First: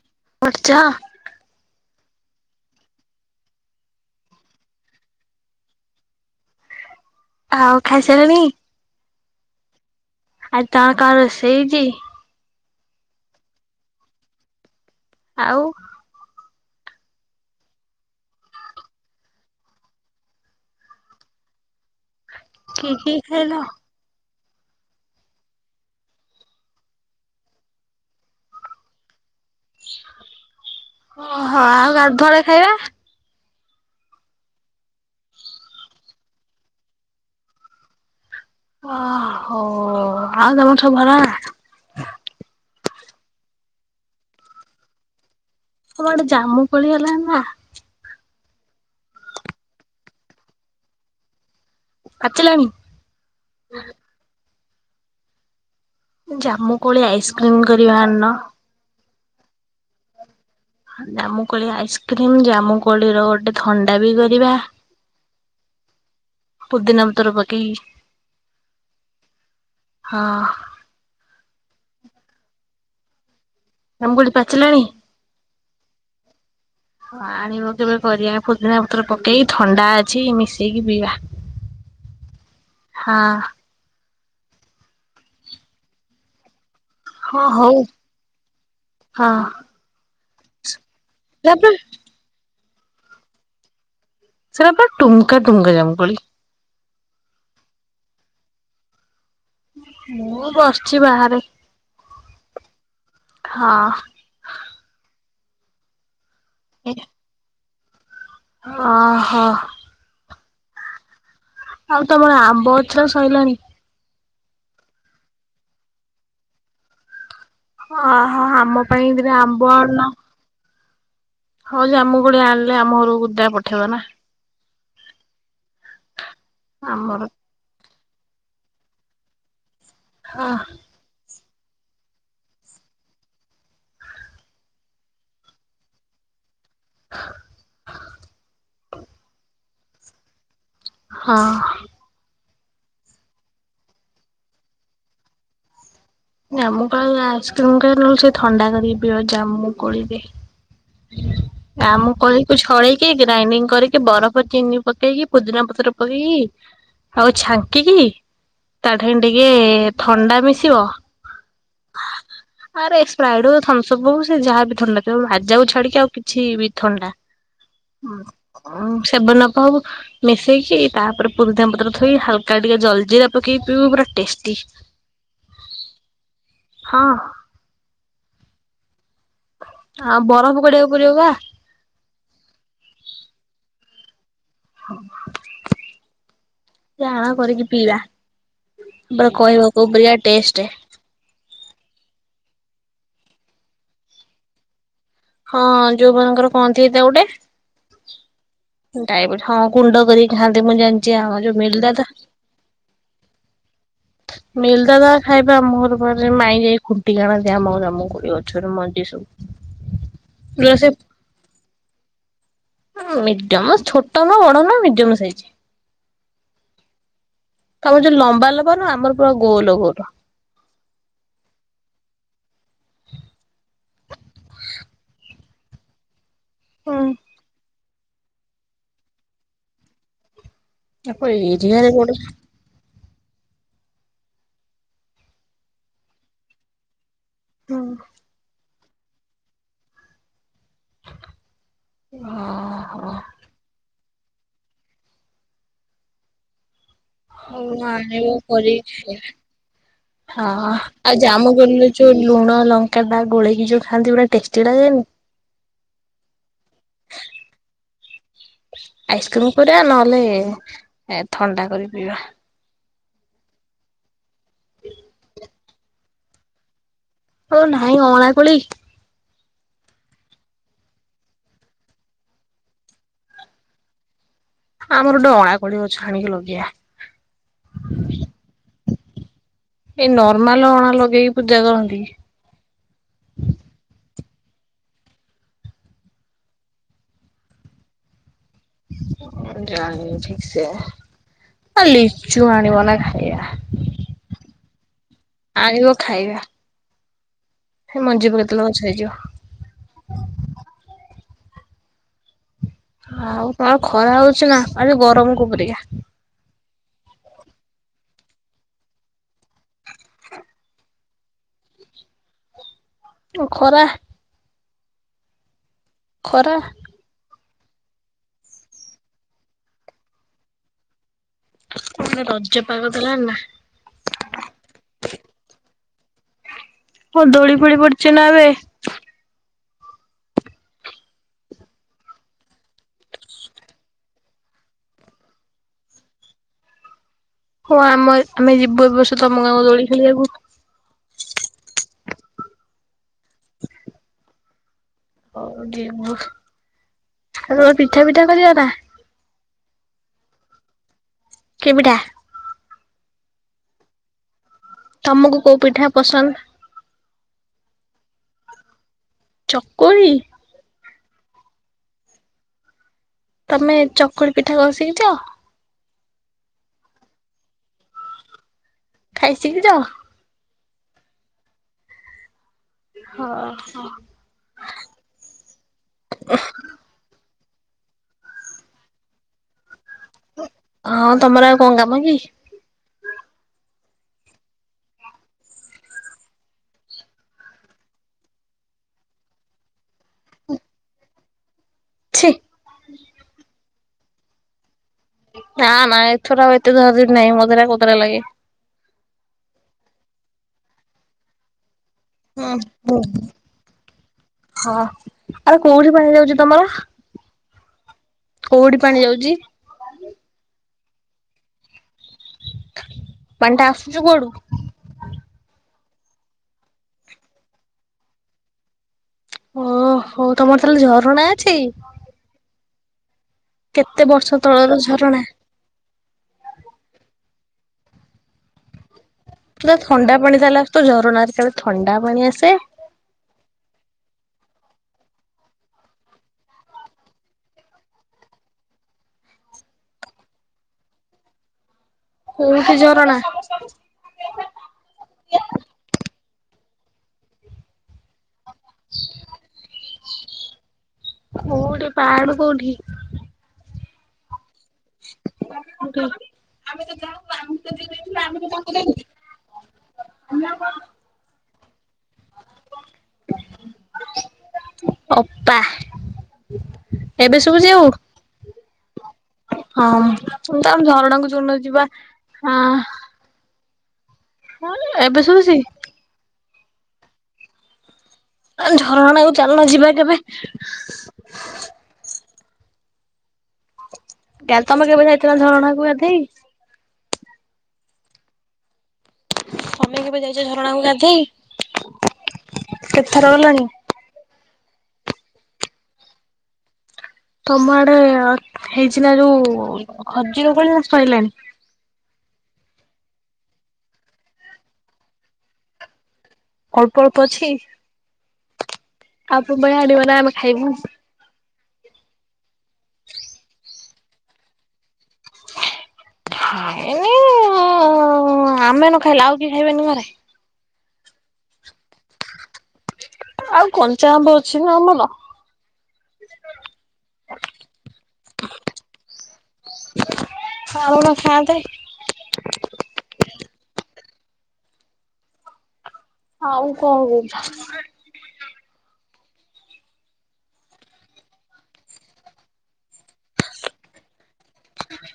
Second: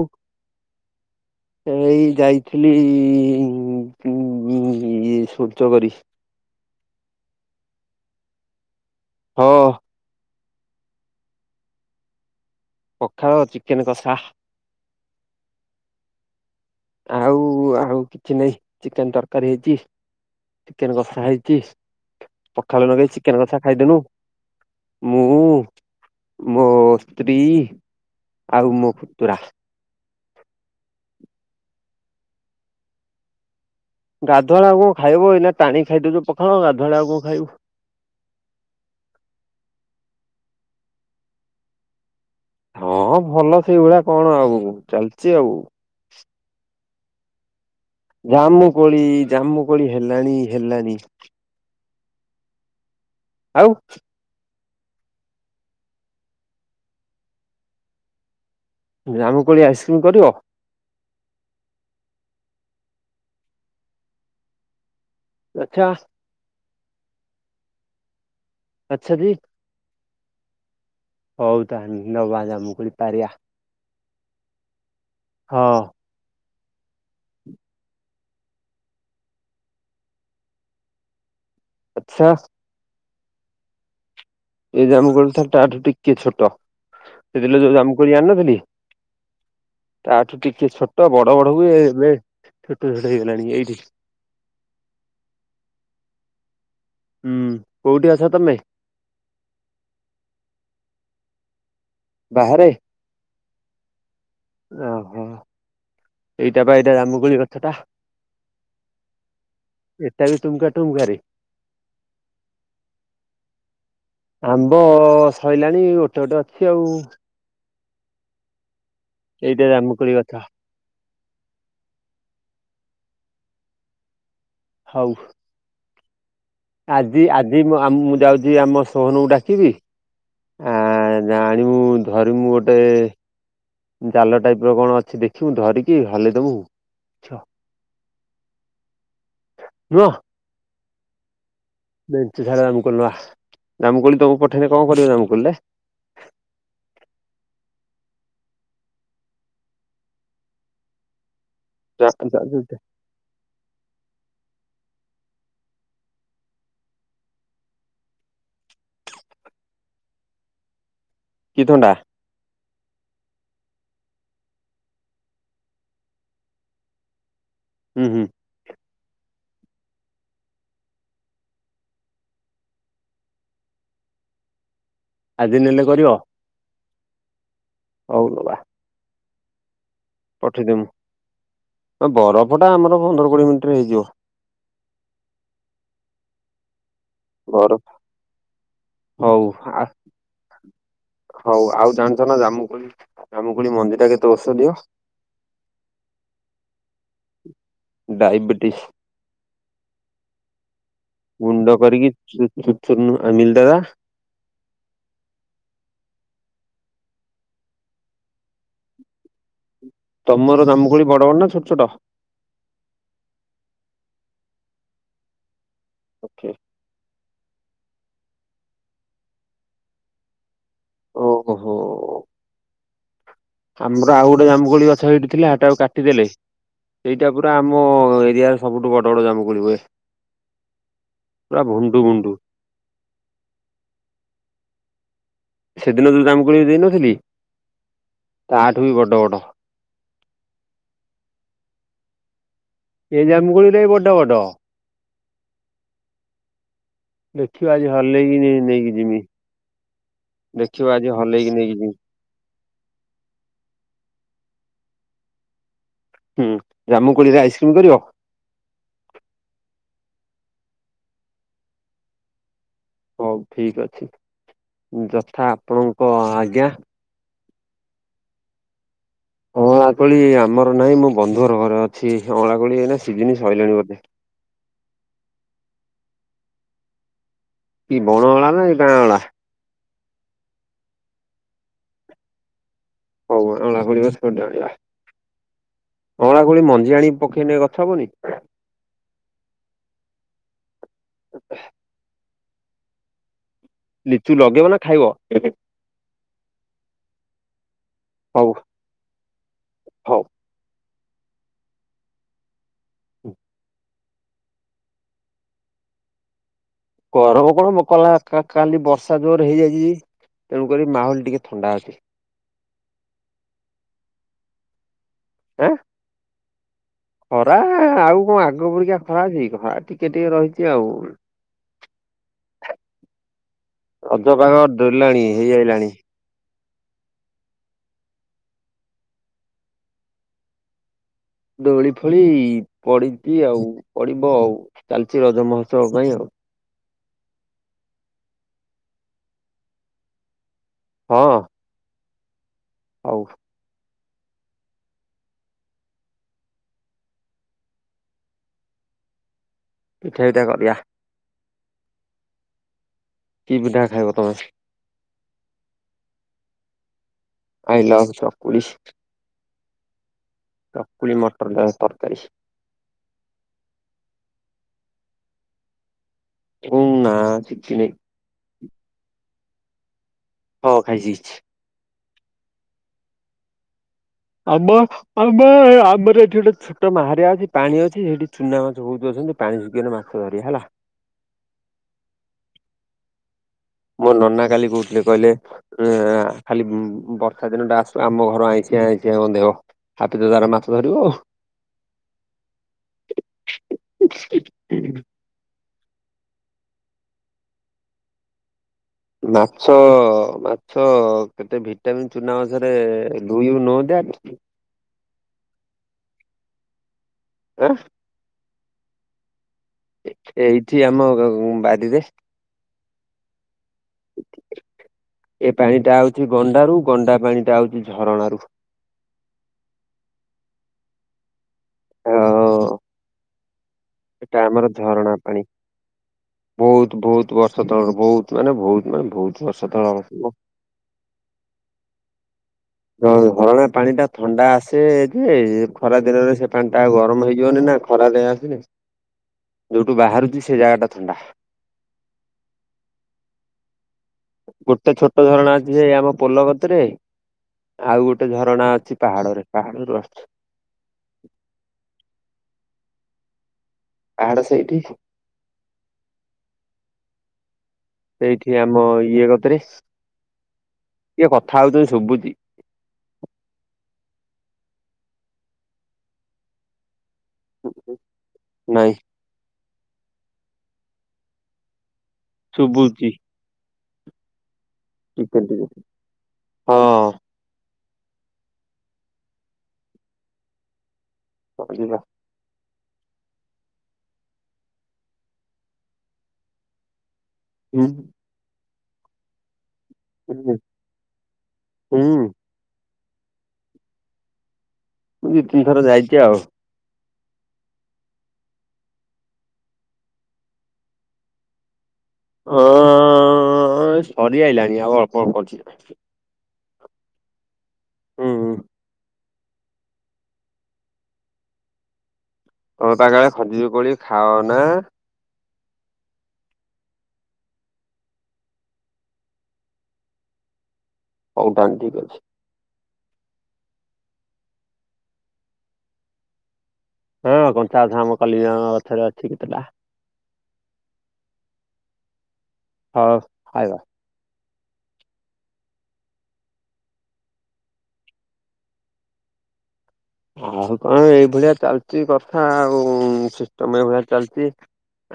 ହୁ ଖର୍ଚ ସେ ଏଇ ଯାଇଥିଲି ଇ ସ୍ୱଚ୍ଛ କରି। ଆଉ ଖାଇସାରିଲଣି? ହଁ ଆଉ କଣ କଣ ରୋଷେଇ ହେଇଛି? ପଖାଳ ଚିକେନ କଷା। ଆଉ ଆଉ ଆଉ କିଛି ନାଇଁ ଚିକେନ ତରକାରୀ ହେଇଛି। ଚିକେନ କଷା ହେଇଚି। ପଖାଳ କି ଲଗେଇ କି ଚିକେନ ଖାଇଲ? କଷା ଖାଇଦବୁ। ମୁଁ ମୋ ସ୍ତ୍ରୀ ଆଉ ମୋ ପୁତୁରା। ଓହୋ ଆଉ ଗାଧୁଆବେଳେ ଖାଇବା। ଗାଧୁଆଳେ ଆଉ କଣ ଖାଇବୁ ଏଇନା ଟାଣିକି ଖାଇଦଉଛୁ ପଖାଳ ଗାଧୁଆଳେ ଆଉ କଣ ଖାଇବୁ। ଓହୋ ଆଉ ତମର ସବୁ ଭଲନା? ହଁ ଭଲ ସେଇଭଳିଆ କଣ ଆଉ ଚାଲିଛି ଆଉ। ହ ଆଡେ ଜାମ୍ମୁ କୋଳି ହେଲାଣି ନା? ଜାମୁ କୋଳି ଜାମୁ କୋଳି ହେଲାଣି ହେଲଣି। ଆଚିଲାଣି ଆଉ ଜାମୁକୋଳି ଆଇସ୍କ୍ରିମ୍ କରିବା ଆଣୁନ। ଜାମୁ କୋଳି ଆଇସ୍କ୍ରିମ୍ କରିବ। ଜାମୁକୋଳି ଆଇସ୍କ୍ରିମ ଜାମୁ କୋଳି ର ଗୋଟେ ଥଣ୍ଡା ବି କରିବା। ଲକ୍ଷା ପୁଦିନା ପତ୍ର ପକେଇକି ଆଛା ଦି ହଁ ହଉ ତାହଲେ ନବା ଜାମୁକୋଳି ପାରିବା। ଆଙ୍ଗୁଳି ପାଚିଲାଣି। ହଁ ହଁ ଆଣିବ କେବେ କରିବା ପୁଦିନ ପତରେ ପକେଇକି ଥଣ୍ଡା ଅଛି ମିଶେଇକି ପିଇବା। ଆଚ୍ଛା ହଁ ଏଇ ଜାମୁକୋଳିଟା ତାଠୁ ଟିକେ ଛୋଟ। ହଁ ସେ ଦିନ ହଉ ଯୋଉ ଜାମୁକୋଳି ଆଣିନଥିଲି ହଁ ତାଠୁ ଟିକେ ଛୋଟ ବଡ଼ ବଡ଼ ହୁଏ, ତାପରେ ଏବେ ଛୋଟ ଛୋଟ ହେଇଗଲାଣି ଏଇଠି ସେଇଟାପ ଟୁମ୍କା ଟୁମ୍କା ଜାମୁକୋଳି। ହୁଁ କୋଉଠି ଅଛ ତମେ? ମୁଁ ବସିଛି ବାହାରେ। ବାହାରେ ହଁ ଓହୋ ଏଇଟା ବା ଏଇଟା ଜାମୁକୋଳି ଗଛ ଟା। ଅ ହଁ। ଏଟା ବି ଟୁମୁକା ଟୁମୁକା ରେ? ଆଉ ତମର ଆମ୍ବ ଗଛରେ ସଇଲାଣି? ଆମ୍ବ ସଇଲାଣି ଗୋଟେ ଗୋଟେ ଅଛି ଆଉ। ଅ ହଁ ଆମ ପାଇଁ ଦି ଟା ଏଇଟା ଆମ୍ବ ଆଣୁନ। ଜାମୁକୋଳି ଗଛ ହଁ ଜାମୁକୋଳି ଆଣିଲେ ଆମ ଘରକୁ ଗୋଟା ପଠେଇବ ନା। ହଉ। ଆମର ଆଜି ଆଜି ମୁଁ ଆ ମୁଁ ଯାଉଛି ଆମ ସୋହନକୁ ଡାକିବି। ହଁ। ଜା ଆଣିବୁ ଧରିମୁୁ ଗୋଟେ। ଜାଲ ଟାଇପ୍ ର କଣ ଅଛି ଦେଖିବୁ ଧରିକି ହଲେଇ ଦବୁ। [inaudible] ରୁହ। ହଁ। ମେଞ୍ଚେ ସାରା ଜାମୁକୋଳି ନବା ଜାମୁକୋଳି ତମକୁ ପଠେଇଲେ କଣ କରିବ ଜାମୁକୋଳି ରେ? ଜାମୁକୋଳି ଆଇସିକ୍ରିମ୍ କରିବା ନହେଲେ ସେ ଥଣ୍ଡା କରିବି ପିବା ଜାମୁକୋଳି ରେ। ଜାମୁକୋଳି କୁ ଛଳେଇ କି ଗ୍ରାଇଣ୍ଡିଙ୍ଗ୍ କରିକି ବରଫ ଚିନି ପକେଇକି ପୋଦିନା ପତ୍ର ପକେଇକି। ଆଉ ଛାଙ୍କିକି ତା ଠେଇ ଟିକେ ଥଣ୍ଡା ମିଶିବ। କି ଥଣ୍ଡା? [inaudible] ଆରେ ସ୍ପ୍ରାଇଟ୍ ହଉ ଥମ୍ସଅପ୍ ହଉ ସେ ଯାହା ବି ଥଣ୍ଡା ଥାଉ ମାଜା କୁ ଛାଡି଼କି ଆଉ କିଛି ବି ଥଣ୍ଡା। ହୁଁ ଉଁ ସେଭେନ୍ ଅଫ୍ ହଉ। ମିଶେଇକି ତାପରେ ପୁଦିନା ପତ୍ର ଥୋଇ ହାଲକା ଟିକେ ଜଲ ଜିରା ପକେଇ ପିଇବୁ ପୁରା ଟେଷ୍ଟି। ଆଜି ନେଲେ କରିବ? ହଁ। ହଉ ନବା। ଆଉ ବରଫ ପଠେଇଦେମୁ କରିବାକୁ ପଡ଼ିବ ବା। ବରଫ ଟା ଆମର ପନ୍ଦର କୋଡ଼ିଏ ମିନିଟ୍ ରେ ହେଇଯିବ। [inaudible] ଦେଇ ଆଣ କରିକି ବରଫ ପିଇବା ତା ପରେ ହଉ କହିବ କୋଉ ପରିକା ଟେଷ୍ଟ। ହଉ ଆଉ ଜାଣିଛ ନା ଜାମୁକୋଳି ଜାମୁକୋଳି ମଞ୍ଜି ଟା କେତେ ଔଷଧୀୟ? ହଁ ଯୋଉ ମାନଙ୍କର କଣ ହେଇଥାଏ ତ ଗୋଟେ। ଡାଇବେଟିସ ଡାଇବିଟ୍ ହଁ ଗୁଣ୍ଡ କରି ଖାଆନ୍ତି ମୁଁ ଯାଣିଛି ଆମ ଯୋଉ ମିଲୁ ଦାଦା। ମିିଲୁ ଦାଦା? ମିଲୁ ଦାଦା ଖାଇବା ଆମ ଘରେ ବାରିରେ ମାଇଁ ଯାଇ ଖୁଣ୍ଟିିକି ଆଣାନ୍ତି ଆମ ଜାମୁକୋଳି ଗଛରୁ ମଞ୍ଜି ସବୁ। ତମର ଯୋଉରା ସେ ଜାମୁକୋଳି ବଡ଼ ବଡ଼ ନା ଛୋଟ ଛୋଟ? ଉଁ ମିଡି଼ୟମ ଛୋଟ ନଁ ବଡ ନଁ ମିଡିୟମ ସାଇଜି। ଓକେ। ତମର ଯୋଉ ଲମ୍ବା ଲମ୍ବା ନୁହଁ ଆମର ପୁରା ଗୋଲ ଗୋଲ। ଓହୋ। ଆମର ଆଉ ଗୋଟେ ଜାମୁକୋଳି ଗଛ ହେଇଠି ଥିଲା ସେଟା କୁ କାଟିଦେଲେ ସେଇଟା ପୁରା ଆମ ଆମ ଏରିଆରେ ସବୁଠୁ ବଡ଼ ବଡ଼ ଜାମୁକୋଳି ହୁଏ। ବାପ ପୁରା ଏରିଆରେ ଭୁଣ୍ଡୁ ବଡ଼। ଭୁଣ୍ଡୁ। ସେଦିନ ଯୋଉ ଜାମୁକୋଳି ଦେଇନଥିଲି? ହୁଁ। ଆଠୁ ବି ବଡ଼, ବଡ଼। ହଁ। ଏଇ ଜାମୁ କୋଳିଟା ବି ବଡ ବଡ। ଦେଖିବା ହଉ ଆଜି ନା ଏ ହଲେଇକି ନେଇକି କରିରି ଯିମି [inaudible] ହଁ ଦେଖିବା ଆଜି ଆଉ ହଲେଇକି ଜାମୁ ନେଇକି କୋଳିରେ ଯିମି ଯୋଉ ଲୁଣ ଲ କେବା ଗୋଳେଇକି ଯୋଉ ଖାଆନ୍ତି ପୁରା ଟେଷ୍ଟି ଲାଗେନି। ହୁଁ ଜାମୁ କୋଳିରେ ଆଇସିକ୍ରିମ୍ କରିବ? ଆଇସ୍କ୍ରିମ୍ କରିବା ନହେଲେ ଥଣ୍ଡା କରିକି ପିଇବା। ହଉ ଠିକ ଅଛି ଯଥା ଆପଣଙ୍କ ଆଜ୍ଞା। ଆଉ ନାଇଁ ଅଁଳା କୋଳି। ଅଁଳାକୋଳି ଆମର ନାହିଁ ମୋ ବନ୍ଧୁ ଘର ଘରେ ଅଛି ଅଁଳାକୋଳିଏଇନା ସିଜିନି ସରିଲାଣି ବୋଧେ। ଆମର ଗୋଟେ ଅଁଳା କୋଳି ଗଛ ଆଣିକି ଲଗେଇବା। ଏଇ ବଣ ଅଁଳା ନା ଏଇ ଗାଁ ଅଁଳା? ଏଇ ନର୍ମାଲ ଅଁଳା ଲଗେଇକି ପୂଜା କରନ୍ତି କି? ହଉ ଅଁଳା କୋଳି ର [unintelligible] ଅଁଳା କୋଳି ମଞ୍ଜି ଆଣି କି ପକେଇଲେ ଗଛ ହବନେହିଁ? ଜାଣିଲି ଠିକ୍ ସେ ଆ ଲିଚୁ ଆଣିବ ନା ଖାଇବା। ଲିଚୁ ଲଗେଇବ ନା ଖାଇବ? ଆଣିବ ଖାଇବା‌ ମଞ୍ଜିି ପକେଇ ହଉ ଦେଲେ ତ ଗଛ ହେଇଯିବ। ହଉ। ଆଉ ତମର ଖରା ହୋଉଚି ନା କାଲି ଗରମ କୋଉ ପରିକା। ଗରମ କଣ କଲା କାଲି ବର୍ଷା ଜୋର ହେଇଯାଇଚି। ତେଣୁକରି ମାହୋଲୁ ଟିକେ ଥଣ୍ଡା ଅଛି। ଓ ଖରା। ହେଁ। ଖରା। ଖରା ଆଉ କଣ ଆଗ ପରିକା ଖରା ଅଛି ଖରା ଟିକେ ଟିକେ ରହିଚି ଆଉ। ରଜ ପାଗ ଦେଲାଣି ନା? ରଜ ପାଗ ଦେଲାଣି ହେଇ ଆାଇଲାଣି଼। ହଁ ଦୋଳି ଫୋଳି ପଡିଚି ନା ଏବେ? ଦୋଳି ଫୋଳି ପଡିଚି ଆଉ ପଡିବ ଆଉ ଚାଲିଚି ରଜ ମହୋତ୍ସବ ପାଇଁ ଆଉ। ହଁ ଆମର ଆମେ ଯିବୁ ଏ ବର୍ଷ ତମ ଗାଁକୁ ଦୋଳି ଖେଳିବାକୁ। ହଁ। ହଉ। ହଉ ଯିବୁ ଆଉ ତମର ପିଠା ଫିଠା କରିବ ନା? ପିଠା ଫିଠା କରିବା। କି ପିଠା? କି ପିଠା ଖାଇବ ତମେ? ତମୁକୁ କୋଉ ପିଠା ପସନ୍ଦ? ଆଇ ଲଭ୍ ଚକୁଳି। ଚକୁଳି। ଚକୁଳି ମଟର ଆଳୁ ତରକାରୀ। ତମେ ଚକୁଳି ପିଠା କରି ଶିଖିଚ? ହୁଁ ନା ଶିଖିନି। ଖାଇ ସିକିଚ। ହ ଖାଇ ଶିକିଚି। ହଁ ହ। ଆମ ଆମ ଆମର ଏଠି ଓଟେ ପୋଟ ବାହାରିଆ ଅଛି ପାଣି ଅଛି ସେଠି ଚୁନା ମାଛ ବୋହୁତୁ ଅଛନ୍ତି ପାଣି ଶୁକିଗଲେ ମାଛ ବାହାରିବେ ହେଲା। ହଁ ତମର ଆଉ କଣ କାମ କି। ମୋ ନନା କାଲି କୋହୁଥିଲେ କହିଲେ ଏଁ ଖାଲି ବର୍ଷା ଦିନ ଟା ଆସୁ ଆମ ଘର ଆଇଁଶିଆ ଆଇଁଶିଆ ଗନ୍ଧେଇବ। ହାପି ତ ତାର ମାଛ ଧରିବ ଆଉ। ଛି। ଁ [inaudible] ନା ନା ଏଥର ଆଉ ଏତେ ଧରା ଧରି ନାହିଁ ମୋଦରା କୋତରା ଲାଗେ। ମାଛ ମାଛ କେତେ ବି ଯେମିତି ଚୁନା ମାଛରେ ହୁଁ ଡୁ ୟୁ ନୋ ଦାଟ? ହଁ ଆରେ କୋଉଠି ପାଣି ଯାଉଚି ତମର? ଆଁ। କୋଉଟି ପାଣି ଯାଉଚି? ଏଇଠି ଆମ ଗ ବାରିରେ। ପାଣି ଟା ଆସୁଚି କୁଆଡୁ? ଏ ପାଣି ଟା ଆଉଚି ଗଣ୍ଡାରୁ ଗଣ୍ଡା ପାଣି ଟା ଆଉଚି ଝରଣା ରୁ। ଓ ହୋ ତମର ତାହେଲେ ଝରଣା ଅଛି? ହଁ ଓ। କେତେ ବର୍ଷ ଏଟା ଆମର ତଳର ଝରଣା ପାଣି। ବୋହୁତୁ ବୋହୁତୁ ବର୍ଷ ତଳର ବୋହୁତୁ ମାନେ ବୋହୁତୁ ମାନେ ବୋହୁତୁ। ନା ଥଣ୍ଡା ପାଣି ତାହେଲେ ଆସୁଥିବ ଝରଣା ଅଛି ଥଣ୍ଡା ପାଣି ଆସେ? ହଁ ହରଣା ପାଣି ଟା ଥଣ୍ଡା ଆସେ ଯେ ଖରା ଦିନରେ ସେ ପାଣି ଟା ଗରମ ହେଇଯିବନି ନା? ଖରା ଦେ ଆସିନି। ହୁଁ [inaudible] ଯୋଉଟୁ ବାହାରୁଚି ସେ ଜାଗା ଟା ଥଣ୍ଡା। କୋଉଠି ଝରଣା? ଗୋଟେ ଛୋଟ ଝରଣା ଅଛି ଯେ ଆମ ପୋଲକତି ରେ ଆଉ ଗୋଟେ ଝରଣା ଅଛି ପାହାଡରେ ପାହାଡରୁ ଆସ୍ଚି। କୋଉଠି ପାହାଡ କୋଉଠି? ପାହାଡ ସେଇଠି। କୋଉ ଠି। ସେଇଠି ଆମ ଇଏ କତିରେ କିଏ କଥା ହୋଉଚନ୍ତି ଶୁବୁଚି। ଅପା। ଏବେ ସୁବୁଚି ଆଉ? ନାଇଁ ହଁ ତ ଆମେ ଝରଣାକୁ ଯୋଉଦିନ ଯିବା ଶୁବୁଚି। ହଁ ଲେ। ହଁ। ଝରଣା କୁ ଚାଲୁନ ଯିବା କେବେ? ହଁ ଯିବା। କା ତମେ କେବେ ଯାଇଚ ନା ଝରଣା କୁଗାଧୋଇ? ହୁଁ। ତମେ କେବେ ଯାଇଚ ହୁଁ ଝରଣାକୁ ଗାଧେଇ ହୁଁ କେତେଥର ଗଲଣି? ମୁଁ ଦି ତିନି ଥର ଯାଇଚି ଆଉ। ତମ ଆଡେ ହେଇଚି ନା ଯୋଉ ଅଜିର ଫଳି ନା ସଇଲାଣି? ଅ ସରି ଆଇଲାଣି ଆଉ ଅଳ୍ପ ଅଳ୍ପ ଅଛି। ଅଳ୍ପ ଅଳ୍ପ ଅଛି? ହୁଁ ହୁଁ। ଆଉ ତୁମେ ଆଣିବ ନା ଆମେ ଖାଇବୁ। ତମେ ପା କୁଆଡେ ଖଜୁରି କୋଳି ଖାଅ ନା? ଖାଏନି ଆମେ ନ ଖାଇଲେ ଆଉ କିଏ ଖାଇବେନି ଘରେ? ହଉ ତାହେଲେ ଠିକ୍ ଅଛି। ଆଉ କଞ୍ଚା ଆମ୍ବ ଅଛି ନା ଆମର? ହଁ କଞ୍ଚାଆମ କଲିଗ ଗଛରେ ଅଛି କେତେଟା? ଆଉଣ ଖାଆନ୍ତେ। ହଉ ଖାଇବା? ଆଉ କଣ କହୁଛୁ? ଆଉ କଣ ଏଇଭଳିଆ ଚାଲିଛି କଥା ଆଉ ସିଷ୍ଟମ ଏଇଭଳିଆ ଚାଲିଛି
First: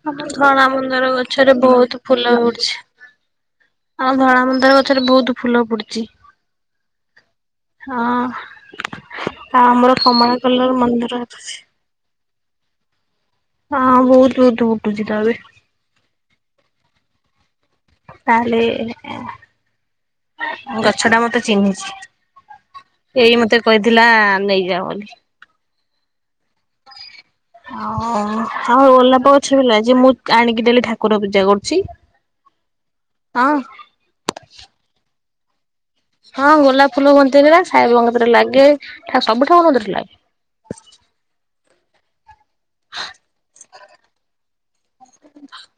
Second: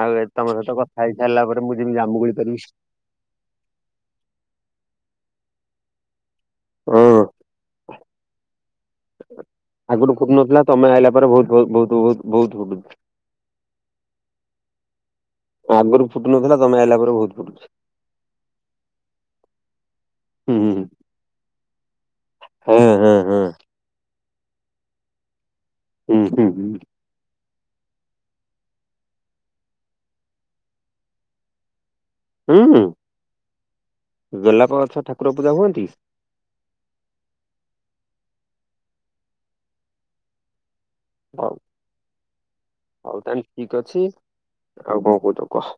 ଆଉ ଏ ତମ ଧଳା ସହିତ କଥା ମନ୍ଦାର ହେଇ ସାରିଲା ଗଛରେ ପରେ ମୁଁ ଯେମିତି ବହୁତ ଜାମୁକୋଳି ଫୁଲ ପାରିବି। ହଉଛି। ଆଉ ଧଳା ମନ୍ଦାର ଗଛରେ ବହୁତ ଫୁଲ ପୁଟିଛି। ହଁ। ଆଉ ଆମର ଆଗରୁୁ କମଳା ଫୁଟୁ ନଥିଲା କଲର ତମେ ଆଣିଲା ମନ୍ଦାର ପରେ ଅଛି। ବହୁତ ବହୁତ ବହୁତ ବହୁତ ହୁ। ହଁ ବହୁତ ବହୁତ ଫୁଟୁଛି ତ ଏବେ। ଆଗରୁ ଫୁଟୁ ନଥିଲା ତମେ ଆଇଲା ପରେ ବହୁତ ଫୁଟୁଛି। ତାହେଲେ ହୁଁ ହୁଁ ଗଛ ଟା ମତେ ଚିହ୍ନିଛି। ହଁ ହଁ ହଁ ଏଇ ମତେ କହିଥିଲା ନେଇଯାଅ ବୋଲି। ହୁଁ ହୁଁ ହୁଁ। ଓ ଆଉ ଗୋଲାପ ଗଛ ହେଲା ଯେ ମୁଁ ଆଣିକି ଡେଲି ଠାକୁର ପୂଜା କରୁଛି। ହୁଁ ହଁ ଗୋଲାପ ଗଛ ଠାକୁର ପୂଜା ହୁଅନ୍ତି? ହଁ ଗୋଲାପ ଫୁଲ ହୁଅନ୍ତିା ସାଇ ବାବା କତିରେ ଲାଗେ ସବୁ ଠାକୁର କତିରେ ଲାଗେ। ହଉ। ହଉ ତାହେଲେ ଠିକ ଅଛି ଆଉ କଣ କହୁଛ କୁହ?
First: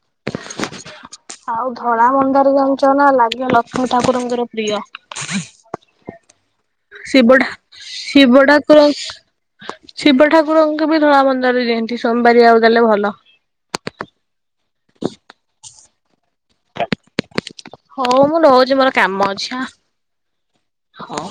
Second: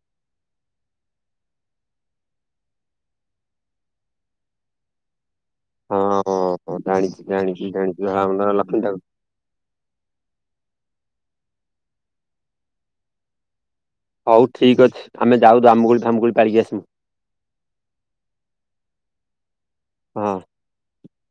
ଆଉ ଧଳା ମନ୍ଦାର ଜାଣିଛ ନା ଲାଗିବ ଲକ୍ଷ୍ମୀ ଠାକୁରଙ୍କର ପ୍ରିୟ। ହଁ ଜାଣିଛି ଶିବ ଠା ଜାଣିଛି ଜାଣିଛି ଧଳା ଶିବ ମନ୍ଦାର ଲକ୍ଷ୍ମୀ ଠାକୁର ଠାକୁରଙ୍କ ଶିବ ଠାକୁରଙ୍କ ବି ଧଳା ମନ୍ଦାର ଦିଅନ୍ତି ସୋମବାର ଆଉ ଦେଲେ ଭଲ। ହଉ ଠିକ ଅଛି ଆମେ ଯାଉୁ ଆମୁ ଫ ଧାମୁଡି ପାରିକି ଆସୁ। ହଉ ମୁଁ ରଉଛି ମୋର କାମ ଅଛି। ହଁ। ହଁ।